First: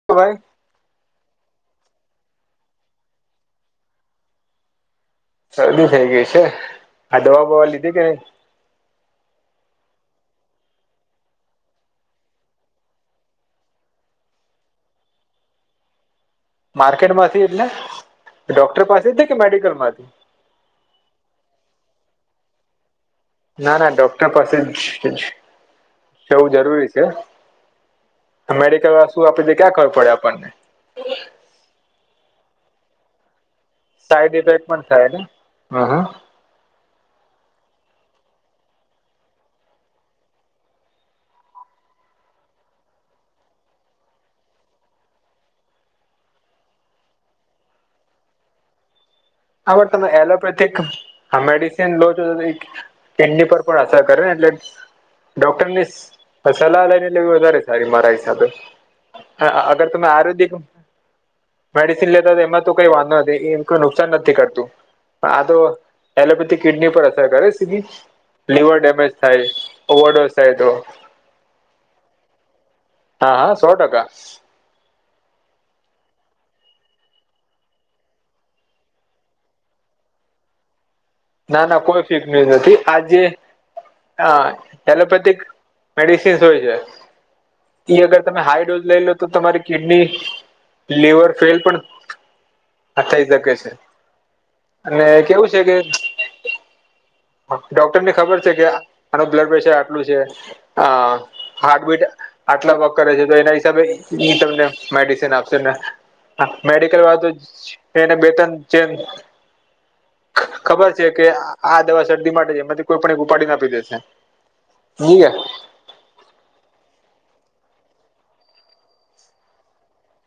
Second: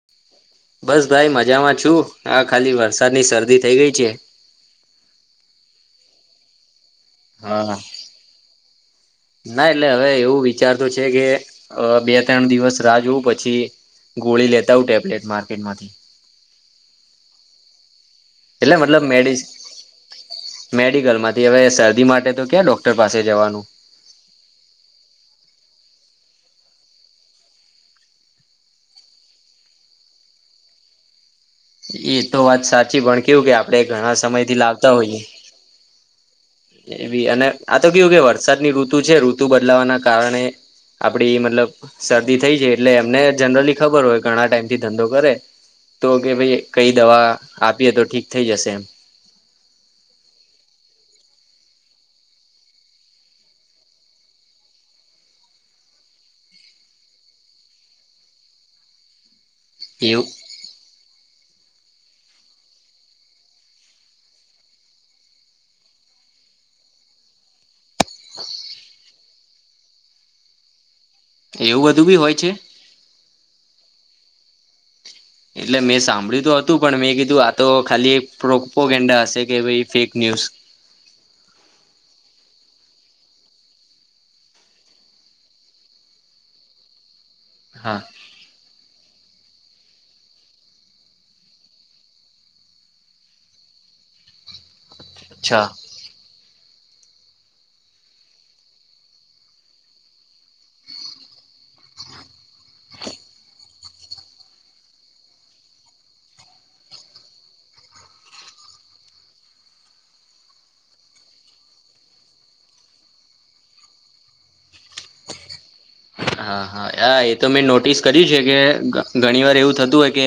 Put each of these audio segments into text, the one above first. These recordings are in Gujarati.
[unintelligible] બસ ભાઈ મજામાં છું આ ખાલી વરસાદની શરદી થઇ ગઈ છે શદી થઈ ગય છે આ દવા બવા હા. લીધી કે નહી ના એટલે હવે એવું વિચાર તો છે કે બે ત્રણ દિવસ રાહ જોવું પછી ગોળી લેતા ટેબલેટ માર્કેટમાંથી માર્કેટમાંથી એટલે એટલે ડોક્ટર મતલબ પાસેથી કે મેડિકલ માંથી મેડિસિન મેડિકલ માંથી હવે શરદી માટે તો ક્યાં ડોક્ટર પાસે જવાનું ના ના ડોક્ટર પાસે જ જવું જરૂરી છે મેડિકલ વા શું આપી દ ક્યાં ખબર પડે આપણને એ તો સાચી પણ કેવું કે આપણે ઘણા સમયથી લાવતા હોઈએ હમ એવી અને આ તો કેવું કે વરસાદની ઋતુ છે ઋતુ બદલાવાના કારણે આપડી મતલબ શરદી થઈ છે એટલે એમને જનરલી ખબર હોય ઘણા ટાઈમથી ધંધો કરે તો કે ભાઈ કઈ દવા આપીએ તો ઠીક થઈ જશે એમ આવર તમે એલોપેથિક આ‌ મેડિસન લો છો તો ઈ કીડની પર પણ અસર કરે ને એટલે ડોક્ટર ની સલાહ લઈને લેવી વધારે સારી મારા હિસાબે હા આ તમે એવું આરવેદીક મેડિસન લેતા એમાં તો કઈ વાંધો નથી એ અસર નથી કરતું પણ આ તો એલોપેથી કિડની પર અસર કરે સીધી લીવર ડેમેજ થાય ઓવરડોઝ થાય તો એવું બધું બી હોય છે. હા હા સો ટકા. એટલે મેં સાંભળ્યું તો હતું પણ મેં કીધું આ તો ખાલી એક પ્રોપોગેન્ડા હશે કે ભાઈ ફેક ન્યુઝ ના ના કોઈ ફેક ન્યુઝ નથી આજે હા એલોપેથિક મેડિસિન્સ હોય છે હા ઈ અગર તમે હાઈ ડોઝ લઈ લો તો તમારી કિડની લિવર ફેલ પણ હા થઇ શકે છે અને કેવું છે અચ્છા કે ડોક્ટરને ખબર છે કે આનું બ્લડ પ્રેશર આટલું છે આ હાર્ટબીટ આટલા વર્ક કરે છે તો એના હિસાબે ઇ તમને મેડિસન આપશે ને મેડિકલ વાળો તો એને બે તણ જેમ ખબર કે આ દવા શરદી માટે છે એમાંથી કોઈ પણ એક ઉપાડી ન આપી દેશે સીયે હા હા હા એ તો મેં નોટિસ કર્યું છે કે ઘણી વાર એવું થતું હોય કે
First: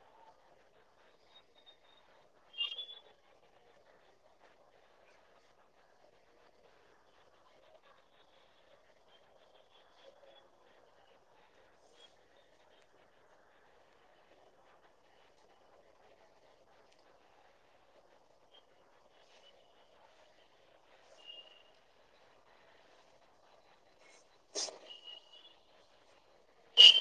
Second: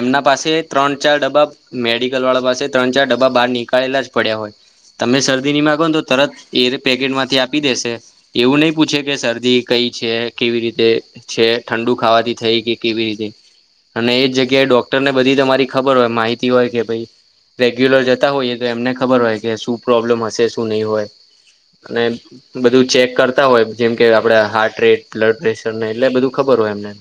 એમના પાસે ત્રણ ચાર ડબ્બા મેડિકલ વાળા પાસે ત્રણ ચાર ડબ્બા બહાર નીકળેલા જ પડ્યા હોય તમે શરદી ની માંગો ને તો તરત એ પેકેટ માંથી આપી દેશે એવું નહી પૂછે કે શરદી કઈ છે. કેવી રીતે છે ઠંડુ ખાવાથી થઈ કે કેવી રીતે અને એજ જગ્યાએ ડોક્ટરને બધી તમારી ખબર હોય માહિતી હોય કે ભઈ રેગ્યુલર જતા હોઈએ તો એમને ખબર હોય કે શું પ્રોબ્લેમ હશે શું નહી હોય અને બધું ચેક કરતા હોય જેમ કે આપડ હાર્ટ રેટ બ્લડ પ્રેશર ને એટલે બધું ખબર હોય એમને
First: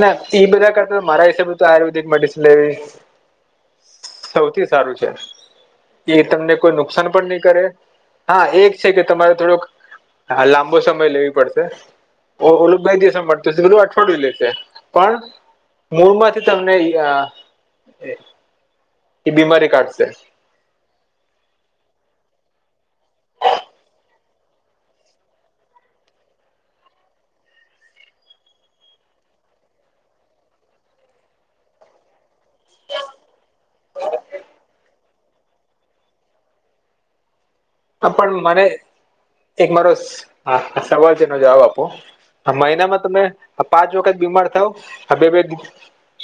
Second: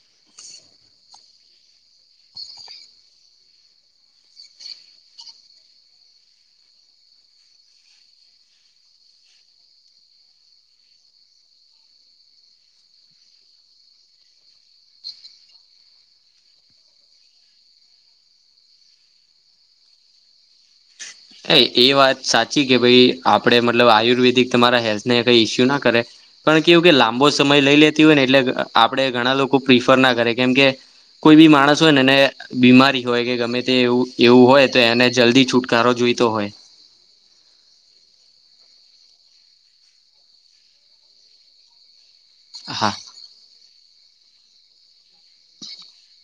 ના ઈ બધા કરતા મારા હિસાબે તો આયુર્વેદિક મેડિસિન લેવી સૌથી સારું છે. એ તમને કોઈ નુકસાન પણ નહી કરે હા એક છે કે તમારે થોડોક હા, લાંબો સમય લેવી પડશે. ઓલું કઈ દિવસે મટશે તો ઓલું અઠવાડિયું લેશે. પણ મૂળ માંથી તમને ઈ આ. ઈ બીમારી કાઢશે. હા એ વાત સાચી કે ભઈ આપડે મતલબ આયુર્વેદિક તમારા હેલ્થને કઈ ઈસ્યુ ના કરે. પણ કેવું કે લાંબો સમય લઈ લેતી હોય ને એટલે આપડે ઘણા લોકો પ્રિફર ના કરે કેમ કે કોઈ બી માણસ હોય ને એને બીમારી હોય કે ગમે તે એવું-એવું હોય તો એને જલ્દી છુટકારો જોઈતો હોય. હા, પણ મને એક મારો સવાલ છે એનો જવાબ આપો. હ, હા મહિનામાં તમે પાંચ વખત બીમાર થાવ આ બે બે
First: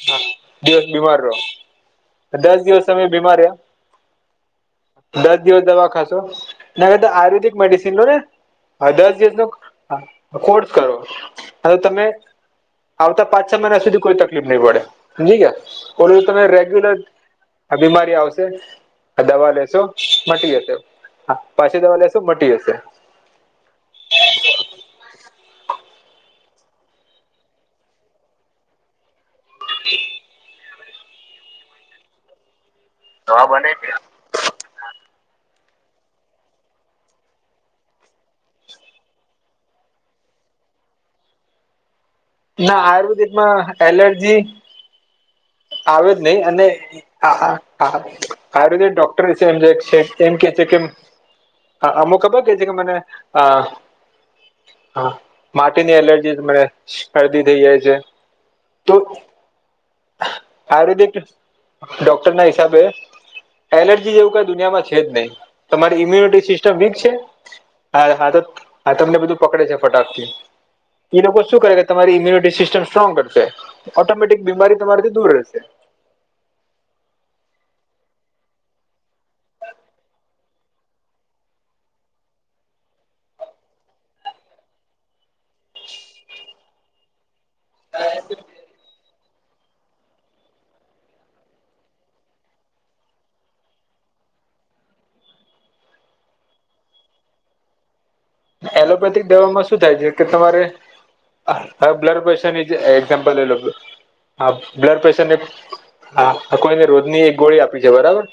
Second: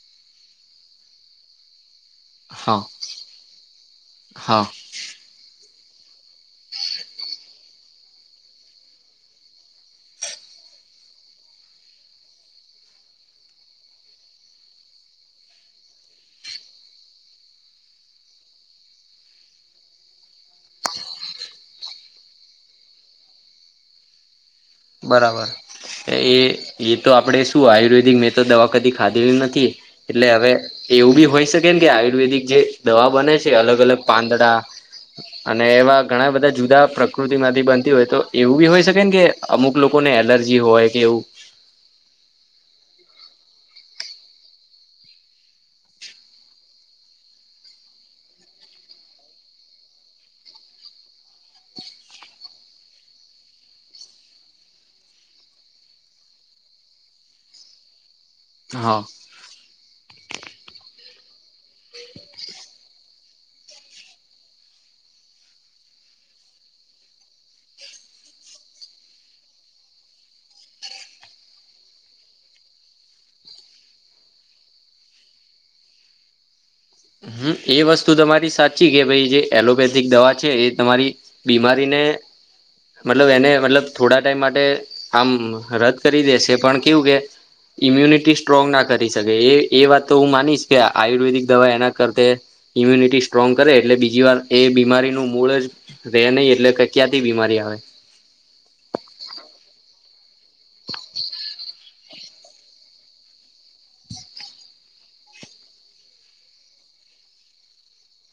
હા, દિવસ બીમાર રહો. દસ હા દિવસ તમે બીમાર રિયા. હા દસ દિવસ દવા ખાશો. એના કરતા આયુર્વેદિક મેડિસન લોને આ દસ દિવસનો કોર્સ કરો. હવે તમે. આવતા પાંચ છ મહિના સુધી કોઈ તકલીફ નહી પડે, હમજી ગ્યા, ઓલું તમે રેગ્યુલર આ બીમારી આવશે, આ દવા લેશો, મટી જશે. હા, પાછી દવા લેસો, મટી જશે. બરાબર, એ-એ તો આપડે શું આયુર્વેદિક મેં તો દવા કદી ખાધેલી નથ થી, એટલે હવે એવું બી હોય શકેને કે આયુર્વેદિક જે દવા બને છે, અલગ- અલગ પાંદડા. અને એવા ઘણા બધા જુદા પ્રકૃતિ માંથી બનતી હોય તો, એવું બી હોય શકેન કે અમુક લોકો ને એલર્જી હોય, કે એવું. ના આયુર્વેદિક માં એલર્જી આવેજ નહી, અને આ આ આ, આયુર્વેદિક ડોક્ટર છે [unintelligible] એમ છે કે છે કે આ અમુક ખબર કે છે કે મને અ હા, માટીની એલર્જી થી મને શરદી થઈ જાય છે. તો હા. આયુર્વેદિક, ડૉક્ટર ના હિસાબે. એલર્જી જેવું કઈ દુનિયામાં છે જ નહીં, તમારી ઈમ્યુનિટી સિસ્ટમ વીક છે. હા-હા તો આ તમને બધું પકડે છે, ફટાક થી. એ લોકો શું કરે, તમારી ઇમ્યુનિટી સિસ્ટમ સ્ટ્રોંગ કરશે, ઓટોમેટિક બીમારી તમારાથી દૂર રહેશે. હમ્મ, એ વસ્તુ તમારી સાચી, કે ભઈ જે એલોપેથિક દવા છે, એ તમારી બીમારીને, મતલબ એને મતલબ થોડા ટાઈમ માટે આમ રદ કરી દેશે, પણ કેવું કે. ઇમ્યુનિટી સ્ટ્રોંગ ના કરી શકે, એ -એ વાત તો હું માનીશ કે, આયુર્વેદિક દવા એના કરતે, ઇમ્યુનિટી સ્ટ્રોંગ કરે, એટલે બીજી વાર એ બીમારીનું મૂળ જ રેહ નહી, એટલે કે ક્યાંથી બીમારી આવે. એલોપેથિક દવામાં શું થાય છે, કે તમારે હવે બ્લડ પ્રેશર ની એક્ઝામ્પલ લે લો. હા બ્લડ પ્રેશર ને હા, કોઈને રોજ ની એક ગોળી આપી છે, બરાબર.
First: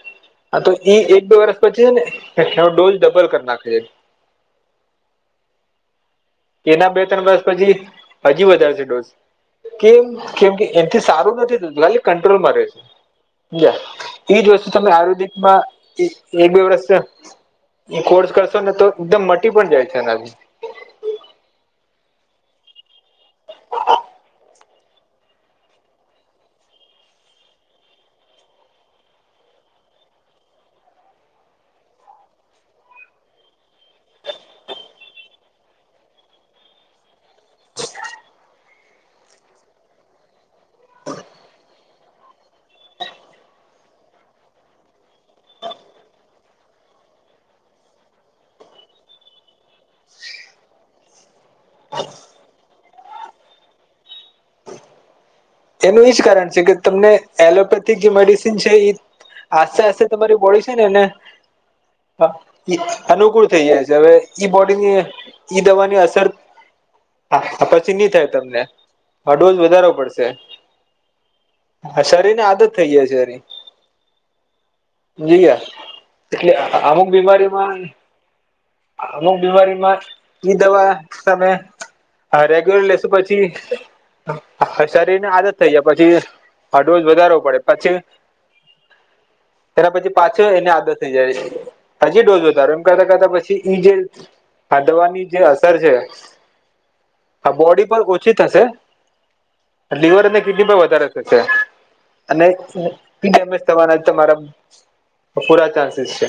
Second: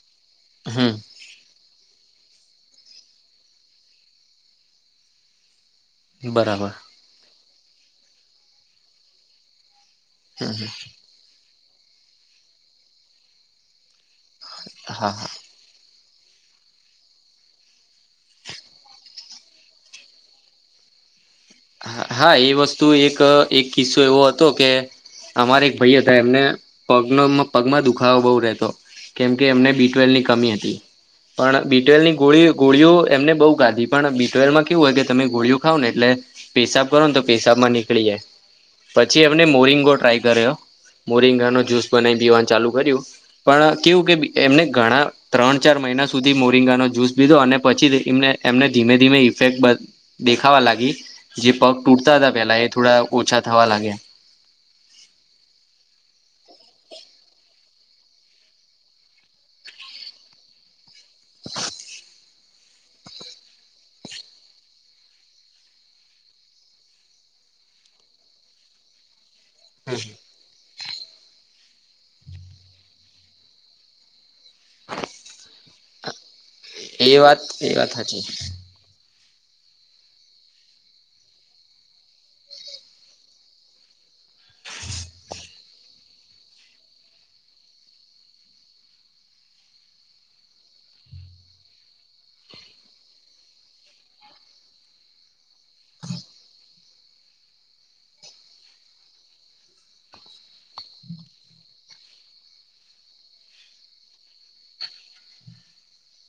હા, તો ઈ હમ એક બે વર્ષ પછી છે ને, એનો ડોઝ ડબલ કરી નાખે છે. બરાબર એના બે ત્રણ વર્ષ પછી હજી વધારશે ડોઝ. કેમ? કેમ કે એનથી સારું નથી થતું, ખાલી કંટ્રોલમાં રહે છે. એજ વસ્તુ તમે હા આયુર્વેદિક માં એક બે વર્ષ થ્યાં. હુ કોર્સ કરશો ને તો એકદમ મટી પણ જાય છે, એનાથી. હા, એ વસ્તુ એક -એક કિસ્સો એવો હતો કે. અમારે એક ભઈ હતા, એમને પગનો પગમાં દુખાવો બહુ રહેતો. કેમકે એમને બી ટ્વેલની કમી હતી. પણ બીટવેલની ગોળી ગોળીઓ એમને બહુ ગાધી, પણ બીટવેલમાં કેવું હોય કે, તમે ગોળીઓ ખાવ ને એટલે પેશાબ કરોને તો પેશાબમાં નીકળી જાય, પછી એમને મોરિંગો ટ્રાય કર્યો. મોરિંગા નો જુસ બનાવીને પીવાનું ચાલુ કર્યું. પણ કેવું કે એમને ઘણા, ત્રણ ચાર મહિના સુધી મોરિંગાનો જ્યુસ લીધો, અને પછી એમને એમને ધીમે ધીમે ઇફેક્ટ, બ દેખાવા લાગી. જે પગ તૂટતા હતા પેલા, એ થોડા ઓછા થવા લાગ્યા. એનું એજ કારણ છે કે, તમને એલોપે થી જે મેડિસન છે એ, આસ્તે આસ્તે તમારી બોડી છે, એને [inaudible] હ અનુકૂળ [inaudible] થઈ જાય છે હવે ઈ બોડીની ઈ દવાની અસર હા [inaudible] પછીની થાય તમને આ ડોઝ વધારો પડશે. હા શરીર ને આદત થઈ જાય. [unintelligible] એટલે [inaudible] અમુક એ વાત એ બીમારીમાં વાત સાચી અમુક [inaudible] બીમારીમાં ઈ દવા તમે હા રેગ્યુલર લેશુ પછી [inaudible] અસર આદત થઈ જાય પછી હ ડોઝ વધારવો પડે પછી તેના પછી પાછો એને આદત થઈ [inaudible] જાય. હજી ડોઝ વધારો એમ કરતા કરતા પછી ઈ જે હા દવાની જે અસર છે આ બોડી પર ઓછી થશે લિવર [inaudible] અને કિડની પણ વધારે થશે [inaudible] અને ડેમેજ થવાના તમારા પૂરા ચાન્સીસ છે.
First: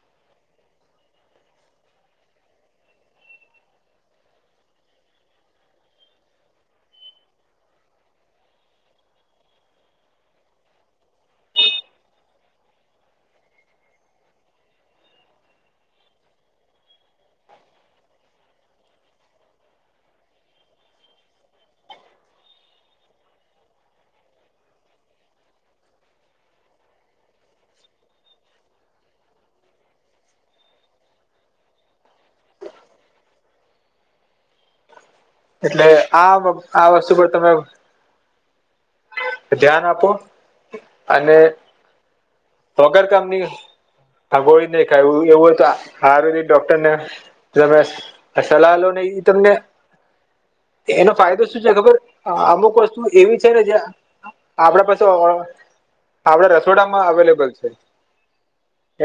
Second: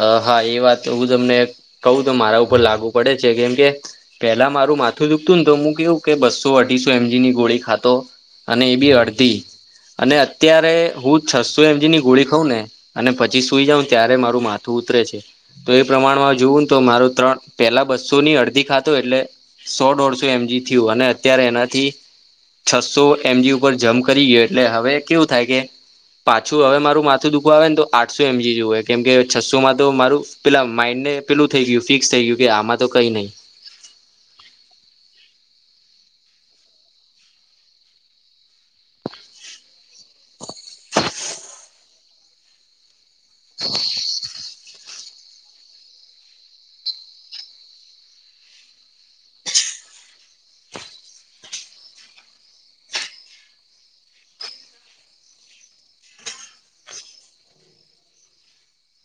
અ હા એ વાત હું તમને કવું તો મારા ઉપર લાગુ પડે છે કેમ કે પેલા મારું માથું દુખતું ને તો હું કેવું કે બસો અઢીસો એમજીની ગોળી ખાતો અને એ બી અડધી અને અત્યારે હું છસો એમજીની ગોળી ખઉં ને અને પછી સુઈ જાઉં ત્યારે મારું માથું ઉતરે છે તો એ પ્રમાણમાં જોવુંને તો મારું ત્રણ પેલા બસો ની અડધી ખાતું એટલે સો દોઢસો એમજી થયું અને અત્યારે એનાથી છસો એમજી ઉપર જમ કરી ગયો એટલે હવે કેવું થાય કે પાછું હવે મારું માથું દુખવા આવે ને તો આઠસો એમજી જોએ કેમ કે છસોમાં તો મારું પેલા માઈન્ડને પેલું થઈ ગયું ફિક્સ થઈ ગયું કે આમાં તો કઈ નહી. એટલે આ આ વસ્તુ પણ તમે ધ્યાન આપો અને વગર કામની હ ગોળી નહી ખાવી એવું હોય તો આયુર્વેદિક ડોક્ટર ને જ્યારે તમે સલાહ લો ની તમને એનો ફાયદો શું છે ખબર અમુક વસ્તુ એવી છે ને જે આપડા પાસે આપડા રસોડામાં અવેલેબલ છે.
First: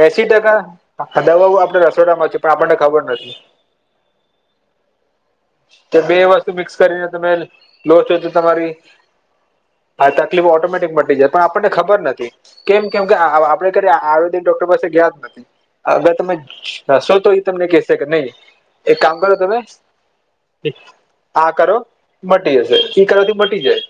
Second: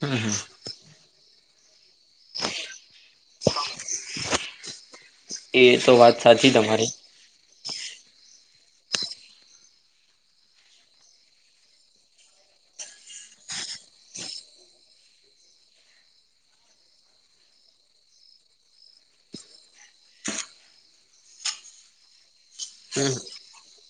એસી ટકા દવાઓ આપણા રસોડામાં છે પણ આપણે ખબર નથી. એ તો બે વાત વસ્તુ સાચી મિક્સ તમારી કરીને તમે લો છો તો તમારી હા તકલીફ ઓટોમેટિક મટી જાય પણ આપણને ખબર નથી. કેમ કે આપડે ક આયુર્વેદિક ડોક્ટર પાસે ગયા જ નથી. અગર તમે જશો તો એ તમને કેશે કે નહી એક કામ કરો તમે આ કરો મટી જશે [inaudible] ઈ કરોથી મટી જાય.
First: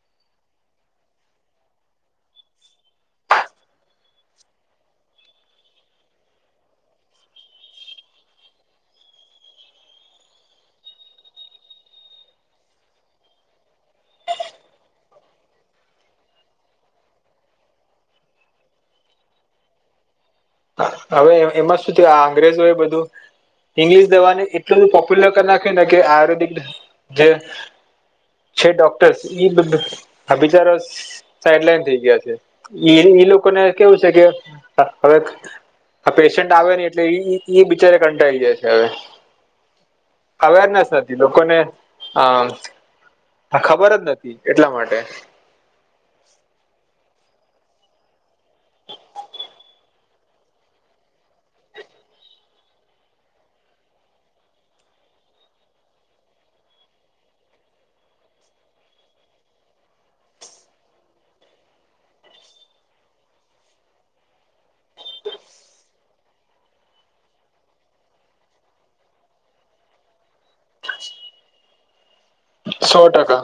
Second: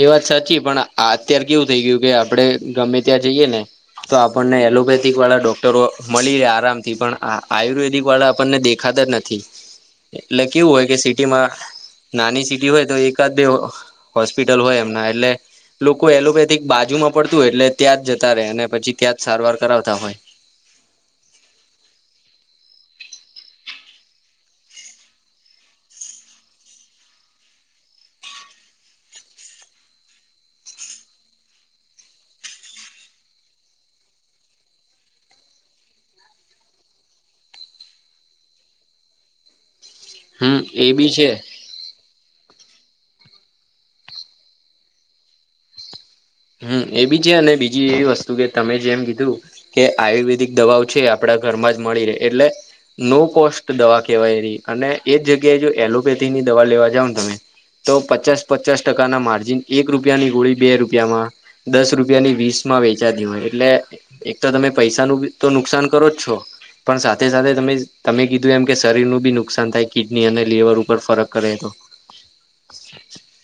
એ વાત સાચી પણ આત્યારે કેવું થઈ ગયું કે આપડે ગમે ત્યાં જઈએ ને તો આપણને એલોપેથિક વાળા ડોક્ટરો [inaudible] મળી રહે આરામ થી પણઆ આયુર્વેદિક વાળા આપણને દેખાતા જ નથી. નથી એટલે કેવું હોય કે સિટીમાં નાની સિટી હોય તો એકાદ બે હોસ્પિટલ હોય એમના એટલે લોકો એલોપેથિક બાજુમાં પડતું હોય એટલે ત્યાં જતા રેય અને પછી ત્યાં જ સારવાર કરાવતા હોય. હવે એમાં શું થયુ આ અંગ્રેજો એ બધું ઈંગ્લિશ દવાને એટલું બધું પોપ્યુલર કરી નાખે ને કે આયુર્વેદિક જે છે ડોક્ટર્સ એ [unintelligible] રસ સાઈડ લાઈન થઈ ગયા છે ઈ ઈ લોકોને કેવું સે કે હવે આ પેશન્ટ આવે નઈ એટલે ઈ ઈ બિચારે કંટાળી જાય છે હવે હમ એ અવેરનેસ બી નથી છે લોકોને હા ખબર જ નથી એટલા માટે હમ્મ એ ભી અને એ બીજી એવી વસ્તુ કે તમે જેમ કીધું. કે આયુર્વેદિક દવાઓ છે આપણા ઘરમાં જ મળી રહે એટલે નો કોસ્ટ દવા કહેવાય [unintelligible] અને એ જગ્યાએ જો એલોપેથી ની દવા લેવા જાવ ને તમે તો પચાસ પચાસ ટકા ના માર્જિન એક રૂપિયાની ગોળી બે રૂપિયા માં દસ રૂપિયા ની વીસ માં વેચાતી હોય એટલે એક તો તમે પૈસા નુ તો નુકસાન કરો જ છો. પણ સાથે સાથે તમે તમે કીધું એમ કે શરીરનું બી નુકસાન થાય કિડની અને લીવર ઉપર ફરક કરે તો. સો ટકા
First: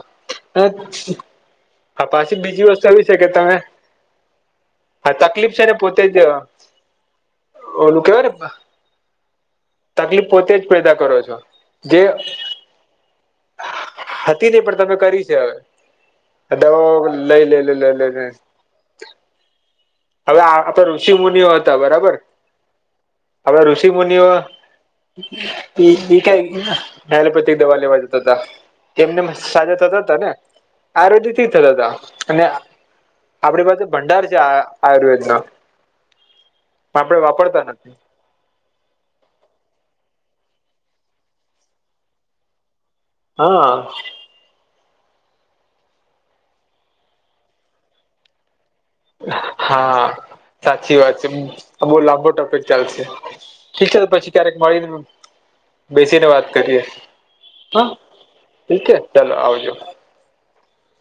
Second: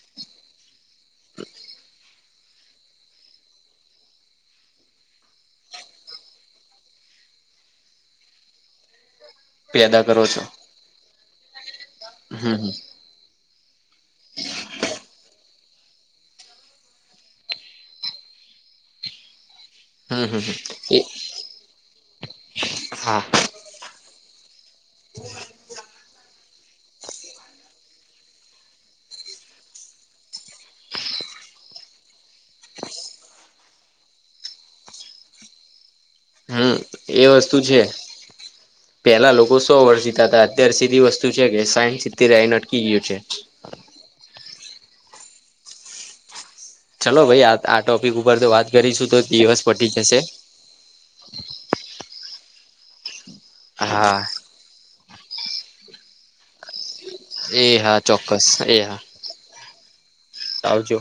આ પાછી બીજી વસ્તુ એવી છે કે તમે આ તકલીફ છે ને પોતે જ ઓલું કેવાય ને પેદા કરો તકલીફ છો પોતે જ પેદા કરો છો જે હમ્મ હતી નહી પણ તમે કરી છે હવે દવા લઈ લે લઈ લઈ લઈ લઈ ને હમ હમ હવે આ તો હમ એ ઋષિમુનિઓ હતા બરાબર હા હવે ઋષિમુનિઓ [unintelligible] એલોપેથિક દવા લેવા જતા હતા. એમ નેમ સાજા થતા હતા ને આરોગ્ય થી થતા તા અને આપણી પાસે ભંડાર છે આ આયુર્વેદ નો હમ્મ આપડે એ વસ્તુ વાપરતા છે. નથી પેલા લોકો સો વર્ષ જીતા હતા અત્યારે સીધી વસ્તુ છે કે સાયઢ સીતેરે આયીને અટકી ગયું છે. હ ચલો ભાઈ આ આ ટોપિક ઉપર તો વાત કરીશું તો દિવસ પતી હા જશે. સાચી વાત છે આ બહુ લાંબો ટોપિક ચાલશે. ઠીક છે તો હા પછી ક્યારેક મળીને બેસીને વાત કરીએ. એ હ હા ચોક્કસ એ ઠીક છે હા ચલો આવજો. આવજો